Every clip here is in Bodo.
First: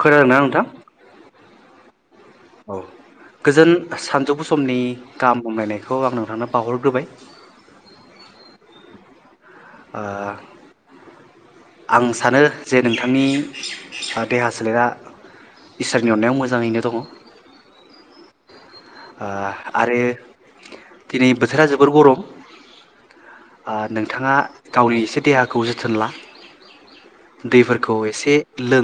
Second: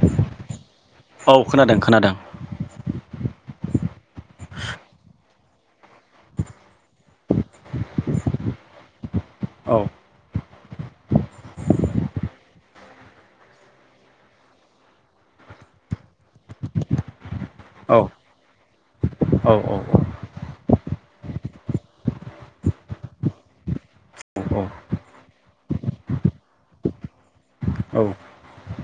खोनादों ना नोंथां? औ खोनादों खोनादों। औ गोजोन सानजौफु समनि गाहाम। बुंलायनायखौ आं नोंथांनो बावहरग्रोबाय। औ ओ। आं सानो जे नोंथांनि देहा सोलेरा इसोरनि अननायाव मोजाङैनो दङ। औ। आरो दिनै बोथोरा जोबोर गरम नोंथाङा गावनि एसे देहाखौ जोथोन ला दैफोरखौ एसे लों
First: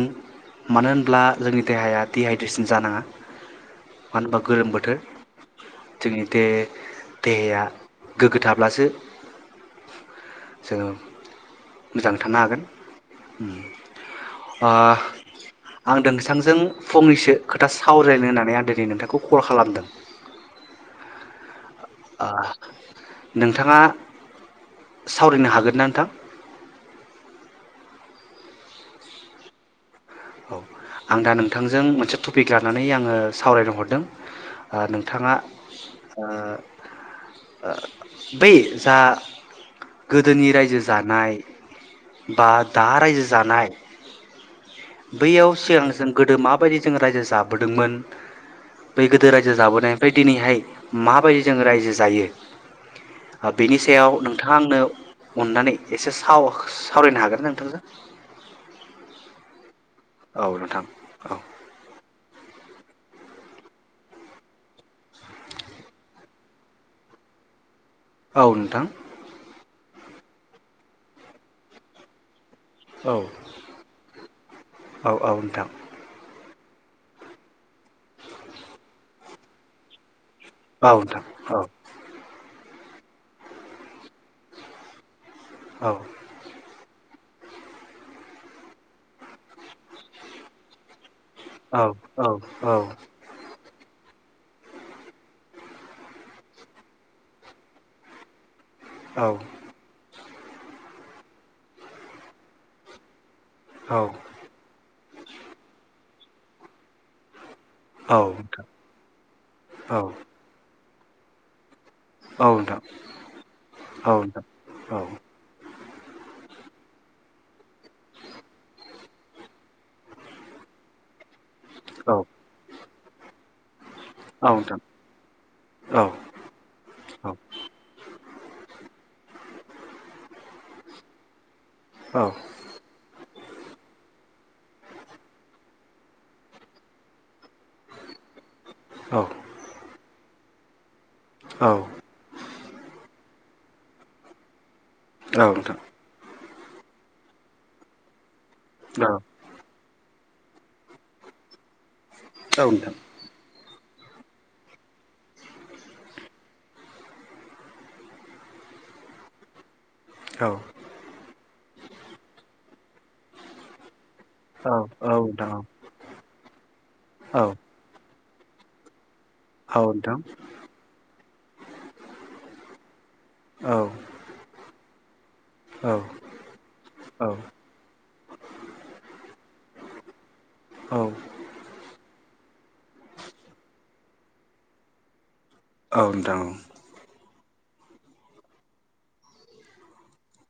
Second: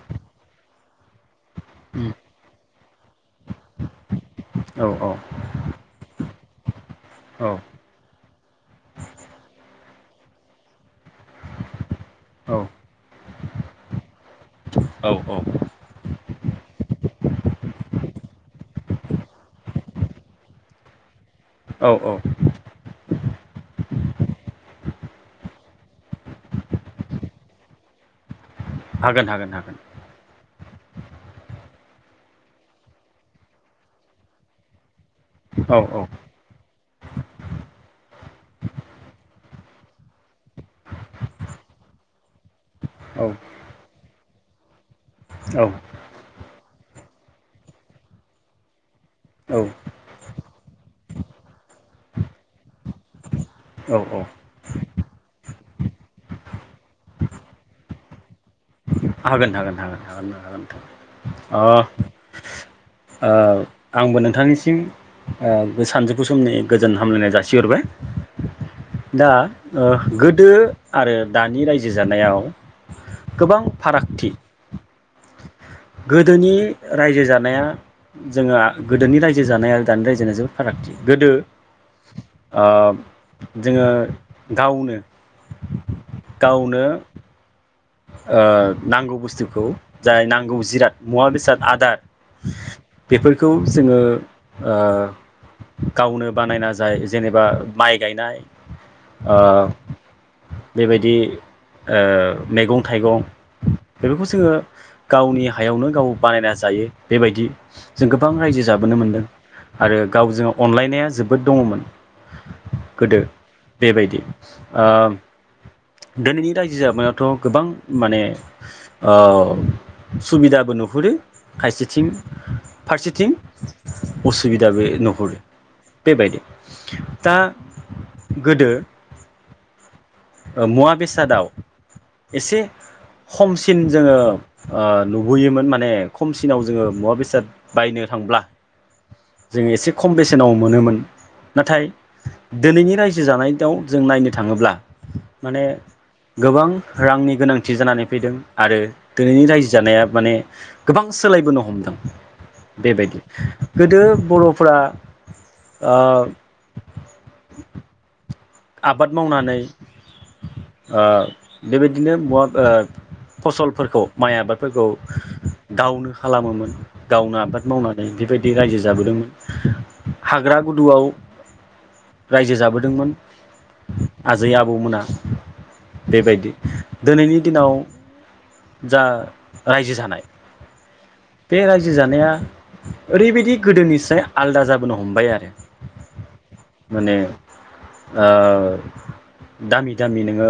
मानो होनब्ला जोंनि देहाया दिहाइद्रेसन जानाङा मानो होनबा गलोम बोथोर जोंनि देहाया गोग्गो थाब्लासो जोङो मोजाङै थानो हागोन औ आं नोंथांजों फंनैसो खोथा सावरायनो होननानै आं दिनै नोंथांखौ कल खालामदों। औ औ नोंथाङा सावरायनो हागोन ना नोंथां? हागोन हागोन हागोन। औ आं दा नोंथांजों मोनसे टपिक लानानै आङो सावरायनो हरदों। बिथाङा औ औ बै जा गोदोनि रायजो जानाय बा दा रायजो औ जानाय। बैयाव सिगांसि गोदो माबायदि जोङो रायजो जाबोदोंमोन बै गोदो रायजो जाबोनायनिफ्राय दिनैहाय माबायदि जोङो रायजो जायो बेनि औ सायाव नोंथाङा आंनो अननानै एसे साव सावरायनो हागो ना नोंथांजों हागोन हागोन हागोन हागोन औ हागोन औ नोंथां। आंबो नोंथांनिसिम सानजौफु समनि गोजोन हामलायनाय जासिहरबाय। औ नोंथां दा गोदो आरो दानि रायजो जानायाव औ गोबां फारागथि औ औ नोंथां। गोदोनि रायजो जानाया जोङो गोदोनि रायजो जानाय आरो दानि रायजोनि जोबो औ फारागथि नोंथां गोदो औ ओ जोङो गावनो औ गावनो ओ नांगौ बुस्थुखौ जाय नांगौ जिराद मुवा बेसाद औ आदार बेफोरखौ जोङो ओ गावनो बानायना जाय जेनेबा माइ गायनाय औ ओ बेबायदि ओ मेगं थाइगं औ बेफोरखौ जोङो गावनि हायावनो गाव बानायना जायो बेबायदि। जों औ गोबां रायजो नोंथां जाबोनो मोन्दों औ आरो गावजों अनलायनाया जोबोद दङमोन। नोंथां गोदो औ बेबायदि ओ नोंथां औ दोनैनि रायजो जामा थ' गोबां माने ओ सुबिदाबो नुहुरो। औ खायसेथिं फारसेथिं औ नोंथां उसुबिदाबो नुहुरो औ बेबायदि दा गोदो ओ मुवा बेसादाव औ एसे खमसिन जोङो ओ नुबोयोमोन माने खमसिनाव जोङो मुवा बेसाद बायनो थांब्ला औ नोंथां औ नोंथां औ नोंथां औ नोंथां औ नोंथां औ नोंथां औ नोंथां जों एसे खम बेसे सेनाव मोनोमोन। औ दोनैनि रायजो जानाय दाव जों नायनो थाङोब्ला औ माने नोंथां। गोबां रांनि गोनांथि जानानै फैदों। आरो दोनैनि रायजो जानाया माने गोबां सोलायबोनो हमदों। बे बायदि गोदो बर'फोरा ओ आबाद मावनानै ओ बेबायदिनो मुवा फसलफोरखौ माइ आबादफोरखौ गावनो खालामोमोन गावनो आबाद मावनानै बे बायदि बि रायजो जाबोदोंमोन। हाग्रा गुदुआव रायजो जाबोदोंमोन आजै आबौमोना [unintelligible] बेबायदि दिनैनि दिनाव जा रायजो जानाय बे रायजो जानाया ओरैबायदि गोदोनिफ्राय आलदा जाबोनो हमबाय आरो। औ नोंथां। माने दामि दामि नोङो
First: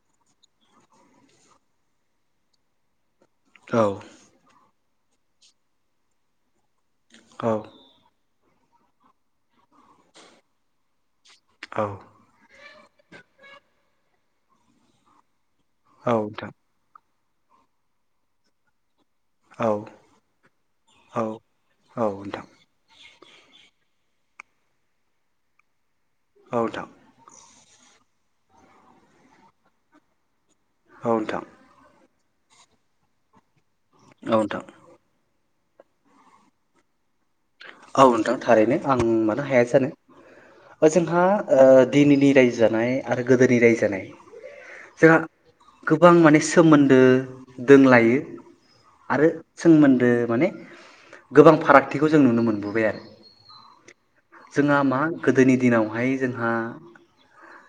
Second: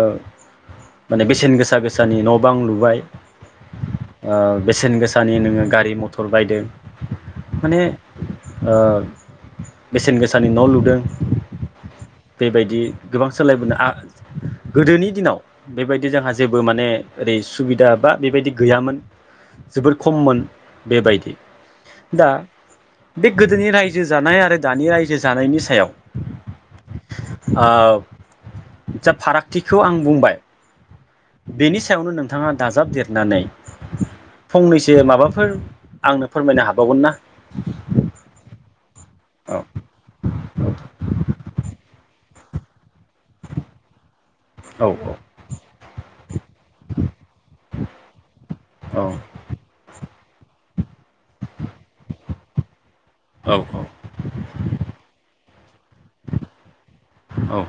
माने बेसेन गोसा गोसानि न' बां लुबाय। औ। ओ बेसेन गोसानि नोङो गारि मथर बायदों। माने बेसेन गोसानि न' लुदों। औ। बेबायदि गोबां सोलायबोनो गोदोनि दिनाव बेबायदि जोंहा जेबो माने ओरै सुबिदा बा बेबायदि गैयामोन। जोबोर खममोन बेबायदि नोंथां दा बे गोदोनि रायजो जो जानाय आरो दानि रायजो जानायनि सायाव औ नोंथां। ओ जा फारागथिखौ आं बुंबाय। औ नोंथां बेनि सायावनो नों बिथाङा दाजाबदेरनानै औ नोंथां फंनैसो माबाफोर आंनो फोरमायनो हाबावगोन ना? औ नोंथां थारैनो। आं मानो हाया जानो ओ जोंहा ओ दिनैनि रायजो जानाय आरो गोदोनि राययो जानाय औ जोंहा गोबां माने सोमोन्दो दोंलायो आरो सोमोन्दो। माने गोबां फाराग थिखौ जों नुनो मोनबोबाय आरो औ जोंङा मा गोदोनि दिनावहाय जोंहा औ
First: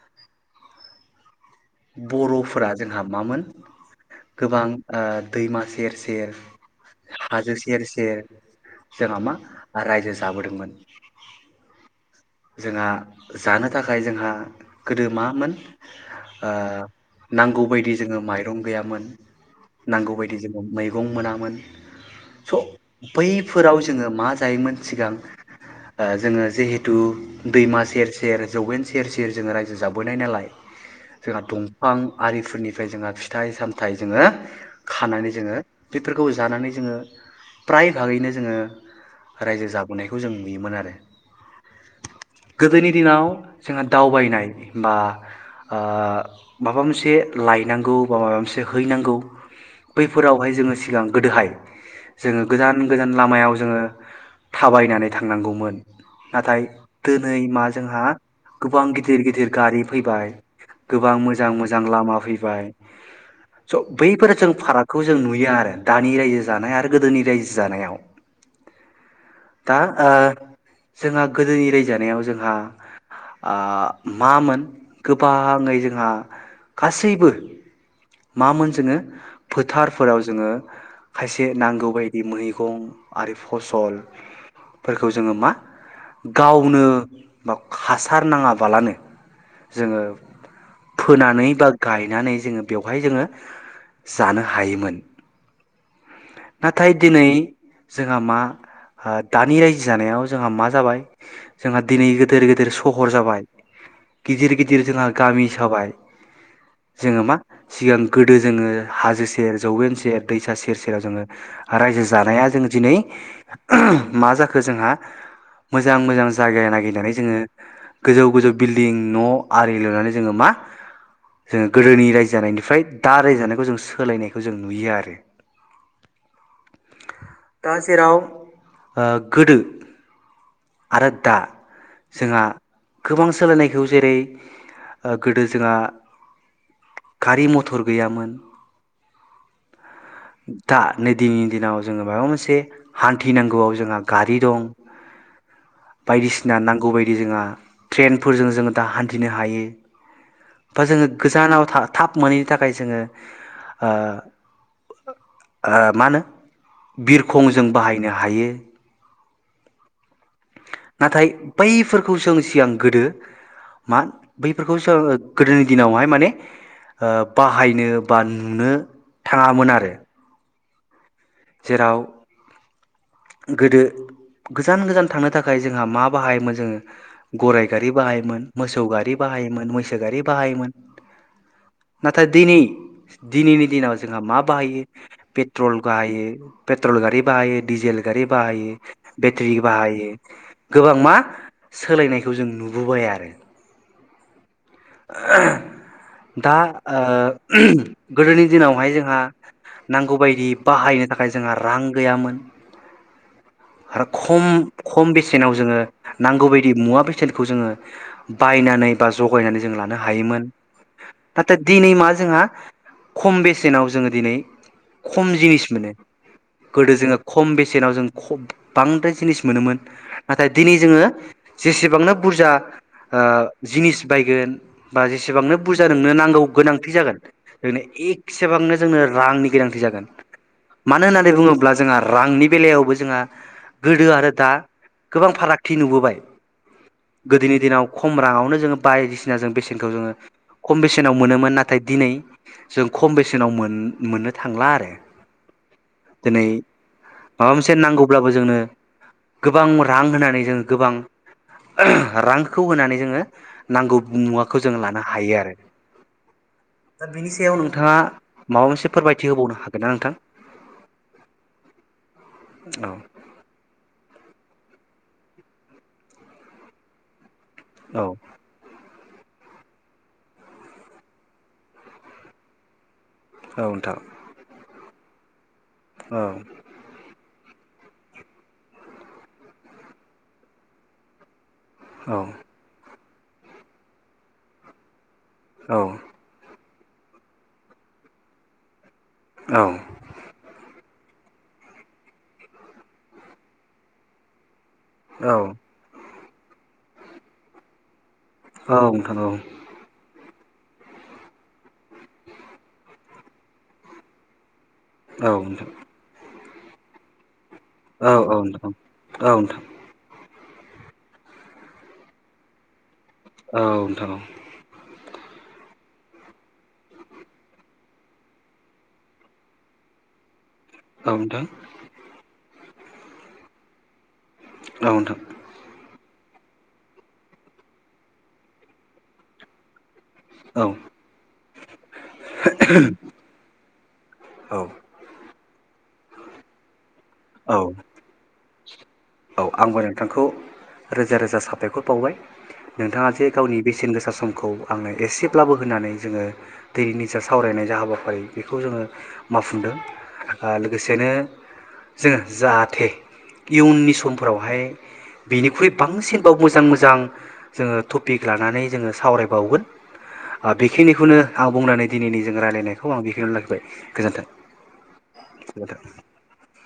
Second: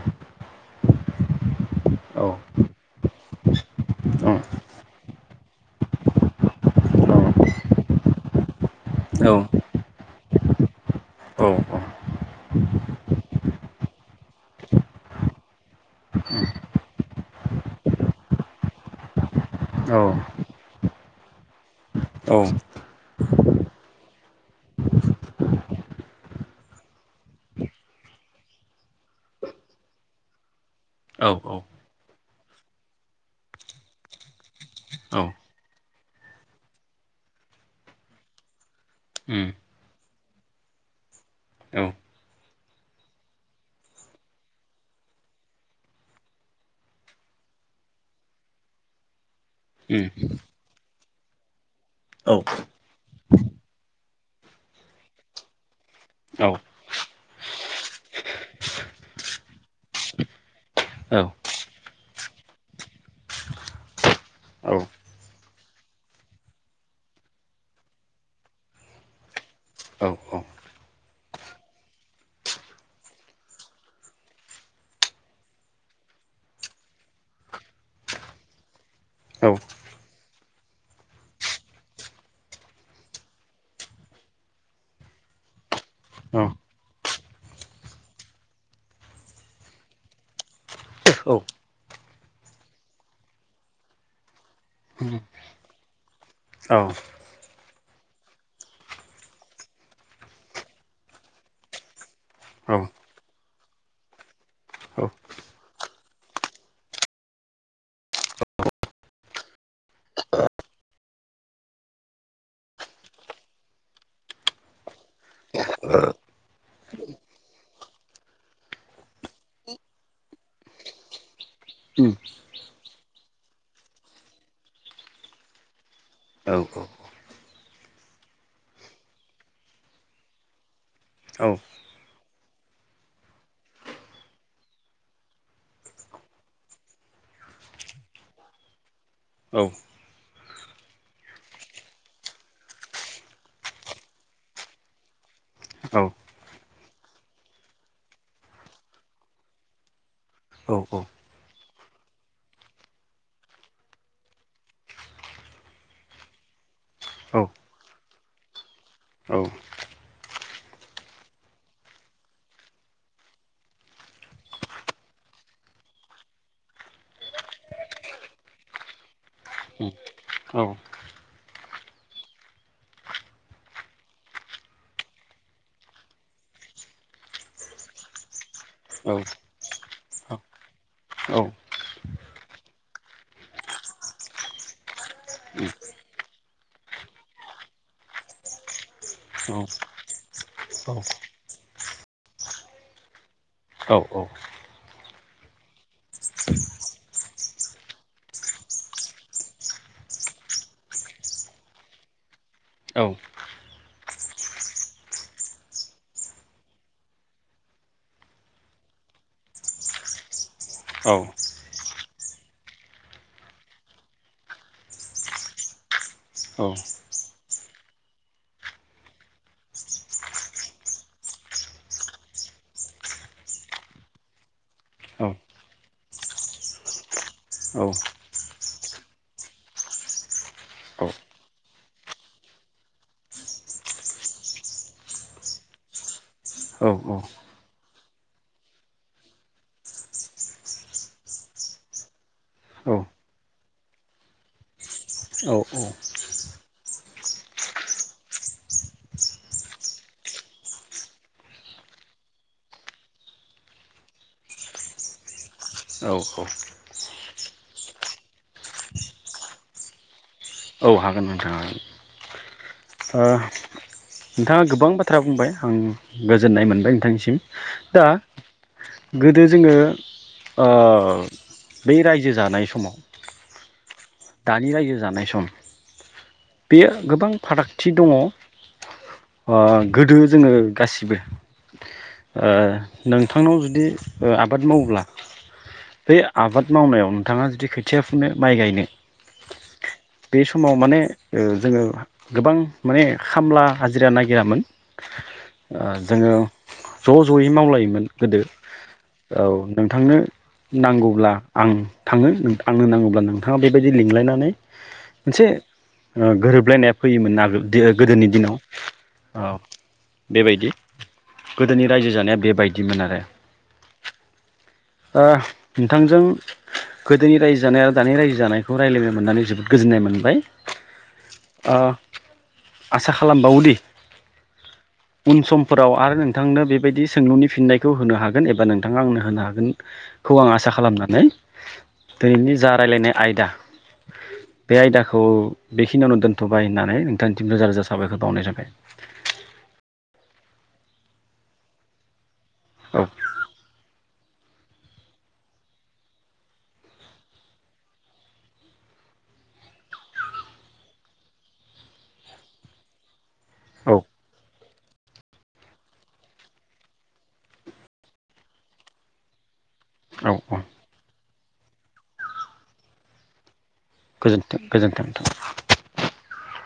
औ बर'फोरा जोंहा मामोन औ गोबां ओ दैमा सेर सेर हाजो सेर सेर जोङा मा रायजो जाबोदोंमोन। औ जोंहा जानो थाखाय जोंहा गोदो मामोन ओ नांगौबायदि जोङो माइरं गैयामोन। नांगौ बायदि जोङो मै गं मोनामोन। स' औ बैफोराव जोङो मा जायोमोन सिगां ओ जोङो। जिहे थु दैमा सेर सेर जौवेन सेर सेरोङो रायजो जाबोनाय नालाय। जोंहा दंफां आरिफोरनिफ्राय जोंहा फिथाइ सामथाइ जोङो। खानानै जोङो। बेफोरखौ जानानै जोङो फ्राय भागैनो जोङो रायजो जाबोनाय। खौ जों नुयोमोन आरो। औ गोदोनि दिनाव जोंहा दावबायनाय बा ओ माबा मोनसे लायनांगौ बा माबा मोनसे हैनांगौ। बैफोरावहाय जोङो सिगां गोदोहाय जोङो गोजान गोजान लामायाव जोङो थाबायनानै थांनांगौमोन। नाथाय दिनै मा जोंहा गोबां गिदिर गिदिर गारि फैबाय। गोबां मोजां मोजां लामा फै बाय स' बैफोर जों फारागखौ जों नुयो आरो। दानि रायजो जानाय आरो गोदोनि रायजो जानायाव। दा आ जोंहा गोदोनि रायजानायाव जोंहा मामोन गोबाङै जोंहा गासैबो मामोन जोङो फोथारफोराव जोङो खायसे नांगौ बायदि मैगं आरो फसलफोरखौ जोङो मा गावनो बा हासार नाङाबालानो जोङो फोनानै बा गाय नानै जोङो बेवहाय जोङो जानो हायोमोन उम नाथाय दिनै जोंहा मा दानि रायजो जानायाव जोंहा मा जाबाय जोंहा दिनै गिदिर गिदिर सहर जाबाय गिदिर गिदिर जोंहा गामि जाबाय जोङो मा सिगां गोदो जोङो हाजो सेर जौवेन सेर दैसा सेर सेराव जोङो रायजो जानाया जों दिनै मा जाखो जोंहा मोजां मोजां जायगा नागिर नानै जोंङो गोजौ गोजौ बिल्डं न' आरि लुनानै जोङो मा जोङो गोदोनि रायजो जानायनिफ्राय दा रायजो जानायखौ जों सोलायनायखौ जों नुयो आरो दा जेराव ओ गोदो आरो दा जोंहा गोबां सोलायनायखौ जेरै गोदो जोंहा गारि मथर गैयामोन दा नै दिनैनि दिनाव जोङो माबा मोनसे हान्थिनांगौआव जोंहा गारि दं बायदिसिना नांगौ बायदि जोंहा ट्रेनफोरजों जोङो दा हान्थिनो हायो बा जोङो गोजानाव थाब मोनैनि थाखाय जोङो ओ ओ मा होनो बिरखंजों बाहायनो हायो। नाथाय बैफोरखौ जों सिगां गोदो मा बैफोरखौ जों गोदोनि दिनावहाय माने ओ बाहायनो बा नुनो थाङामोन आरो। जेराव गोदो गोजान गोजान थांनो थाखाय जोंहा मा बाहायोमोन जोङो गराइ गारि बाहायोमोन मोसौ गारि बाहायोमोन मैसो गारि बाहायोमोन नाथाय दिनै दिनैनि दिनाव जोंहा मा बाहायो पेट्रल बाहायो पेट्रल गारि बाहायो डिजेल गारि बाहायो बेटारि बाहायो गोबां मा सोलायनायखौ जों नुबोबाय आरो। दा ओ गोदोनि दिनावहाय जोंहा नांगौ बादि बाहायनो थाखाय जोंहा रां गैयामोन आरो खम खम बेसेनाव जोङो नांगौ बायदि मुवा बेसेनखौ जोङो बायनानै बा जगायनानै जों लानो हायोमोन नाथाय दिनै मा जोंहा खम बेसेनाव जोङो दिनै खम जिनिस मोनो गोदो जोङो खम बेसेनाव जों खब बांद्राय जिनिस मोनोमोन नाथाय दिनै जोङो जेसेबांनो बुरजा ओ जिनिस बायगोन। बा जेसेबांनो बुरजा नोंनो नांगौ गोनांथि जागोन ओनो एगसेबांनो जोंनो रांनि गोनांथि जागोन मानो होननानै बुङोब्ला जोंहा रांनि बेलायावबो जोंहा गोदो आरो दा गोबां फारागथि नुबोबाय गोदोनि दिनाव खम राङावनो जोंङो बायदिसि ना जों बेसेन खौ जोङो खम बेसेनाव मोनोमोन नाथाय दिनै जों औ खम बेसेनाव मोन-मोननो थांला आरो औ दिनै माबा मोनसे नांगौब्लाबो जोंनो गोबां रां होनानै जों गोबां रांखौ होनानै जोंङो नांगौ मुवाखो जों लानो हायो आरो दा बेनि सायाव नोंथाङा माबा मोनसे फोरमायथि होबावनो हागोन ना नोंथां। औ हागोन नोंथां हागोन । औ। नोंथाङा गोबां बाथ्रा बुंबाय आं गोजोननाय मोनबाय नोंथांनिसिम। दा औ। गोदो जोङो ओ बै रायजो जानाय समाव। औ नोथां। बि रायजो जानाय सम। औ बेयो गोबां। फारागथि दङ ओ गोदो जोङो गासिबो। ओ। नोंथांनाव जुदि ओ आबाद मावोब्ला बे आबाद मावनायाव नोंथांङा जुदि खोथिया फुनो माइ गायनो। औ बे समाव माने ओ जोङो गोबां माने खामला हाजिरा नागिरामोन औ जोंङो ज' ज'यै मावलायोमोन गोदो औ नोंथां औ नोंथांनो नांगौब्ला आं थागोन आंनो नांगौब्ला नोंथाङा बो बेबायदि लिंलायनानै औ मोनसे नोंथां ओ गोरोब [unintelligible] फैयोमोनना आगोल। दि ओ औ गोदोनि औ दिनाव नोंथां औ अह नोंथां बेबायदि गोदोनि रायजो जानाया बेबायदिमोन आरो औ नोंथां औ ओ नोंथांजों गोदोनि रायजो जानाय आरो दानि रायजो जानाय खौ रायलायनो मोननानै जोबोद गोजोननाय मोनबाय। औ नोंथां ओ आसा खालामबावोदि औ नोंथां उन समफोराव आरो नों नोंथांनो बेबायदि सोंलुनि फिननायखौ होनो हागोन एबा नोंथांङा आंनो होनो हागोन खौ आं आसा खालामनानै दोनैनि जा रायलायनाय आयदा औ बे आयदाखौ बेखिनियावनो दोनथ'बाय होननानै नोंथांनिसिम रोजा औ रोजा साबायखर बावनाय थाबाय। औ आंबो नोंथांखौ रोजा रोजा साबायखर बावबाय। औ नोंथाङा जे गावनि बेसेन गोसा समखौ आंनो एसेब्लाबो होनानै जोङो दैनि जा सावरायनाय जा हाबाफारि बेखौ जोङो मावफुंदों ओ लोगोसेनो जोङो जाहाथे औ इयुननि समफोरावहाय बेनिख्रुइ बांसिनबाव मोजां मोजां जोङो टपिक लानानै जोङो सावरायबावगोन। औ ओ औ बेखिनिखौनो आं बुंनानै दिनैनि जों रायलायनायखौ आं बेखिनि आवनो लाखिबाय। गोजोन्थों गोजोनथों गोजोन्थों गोजोन्थों। [unintelligible]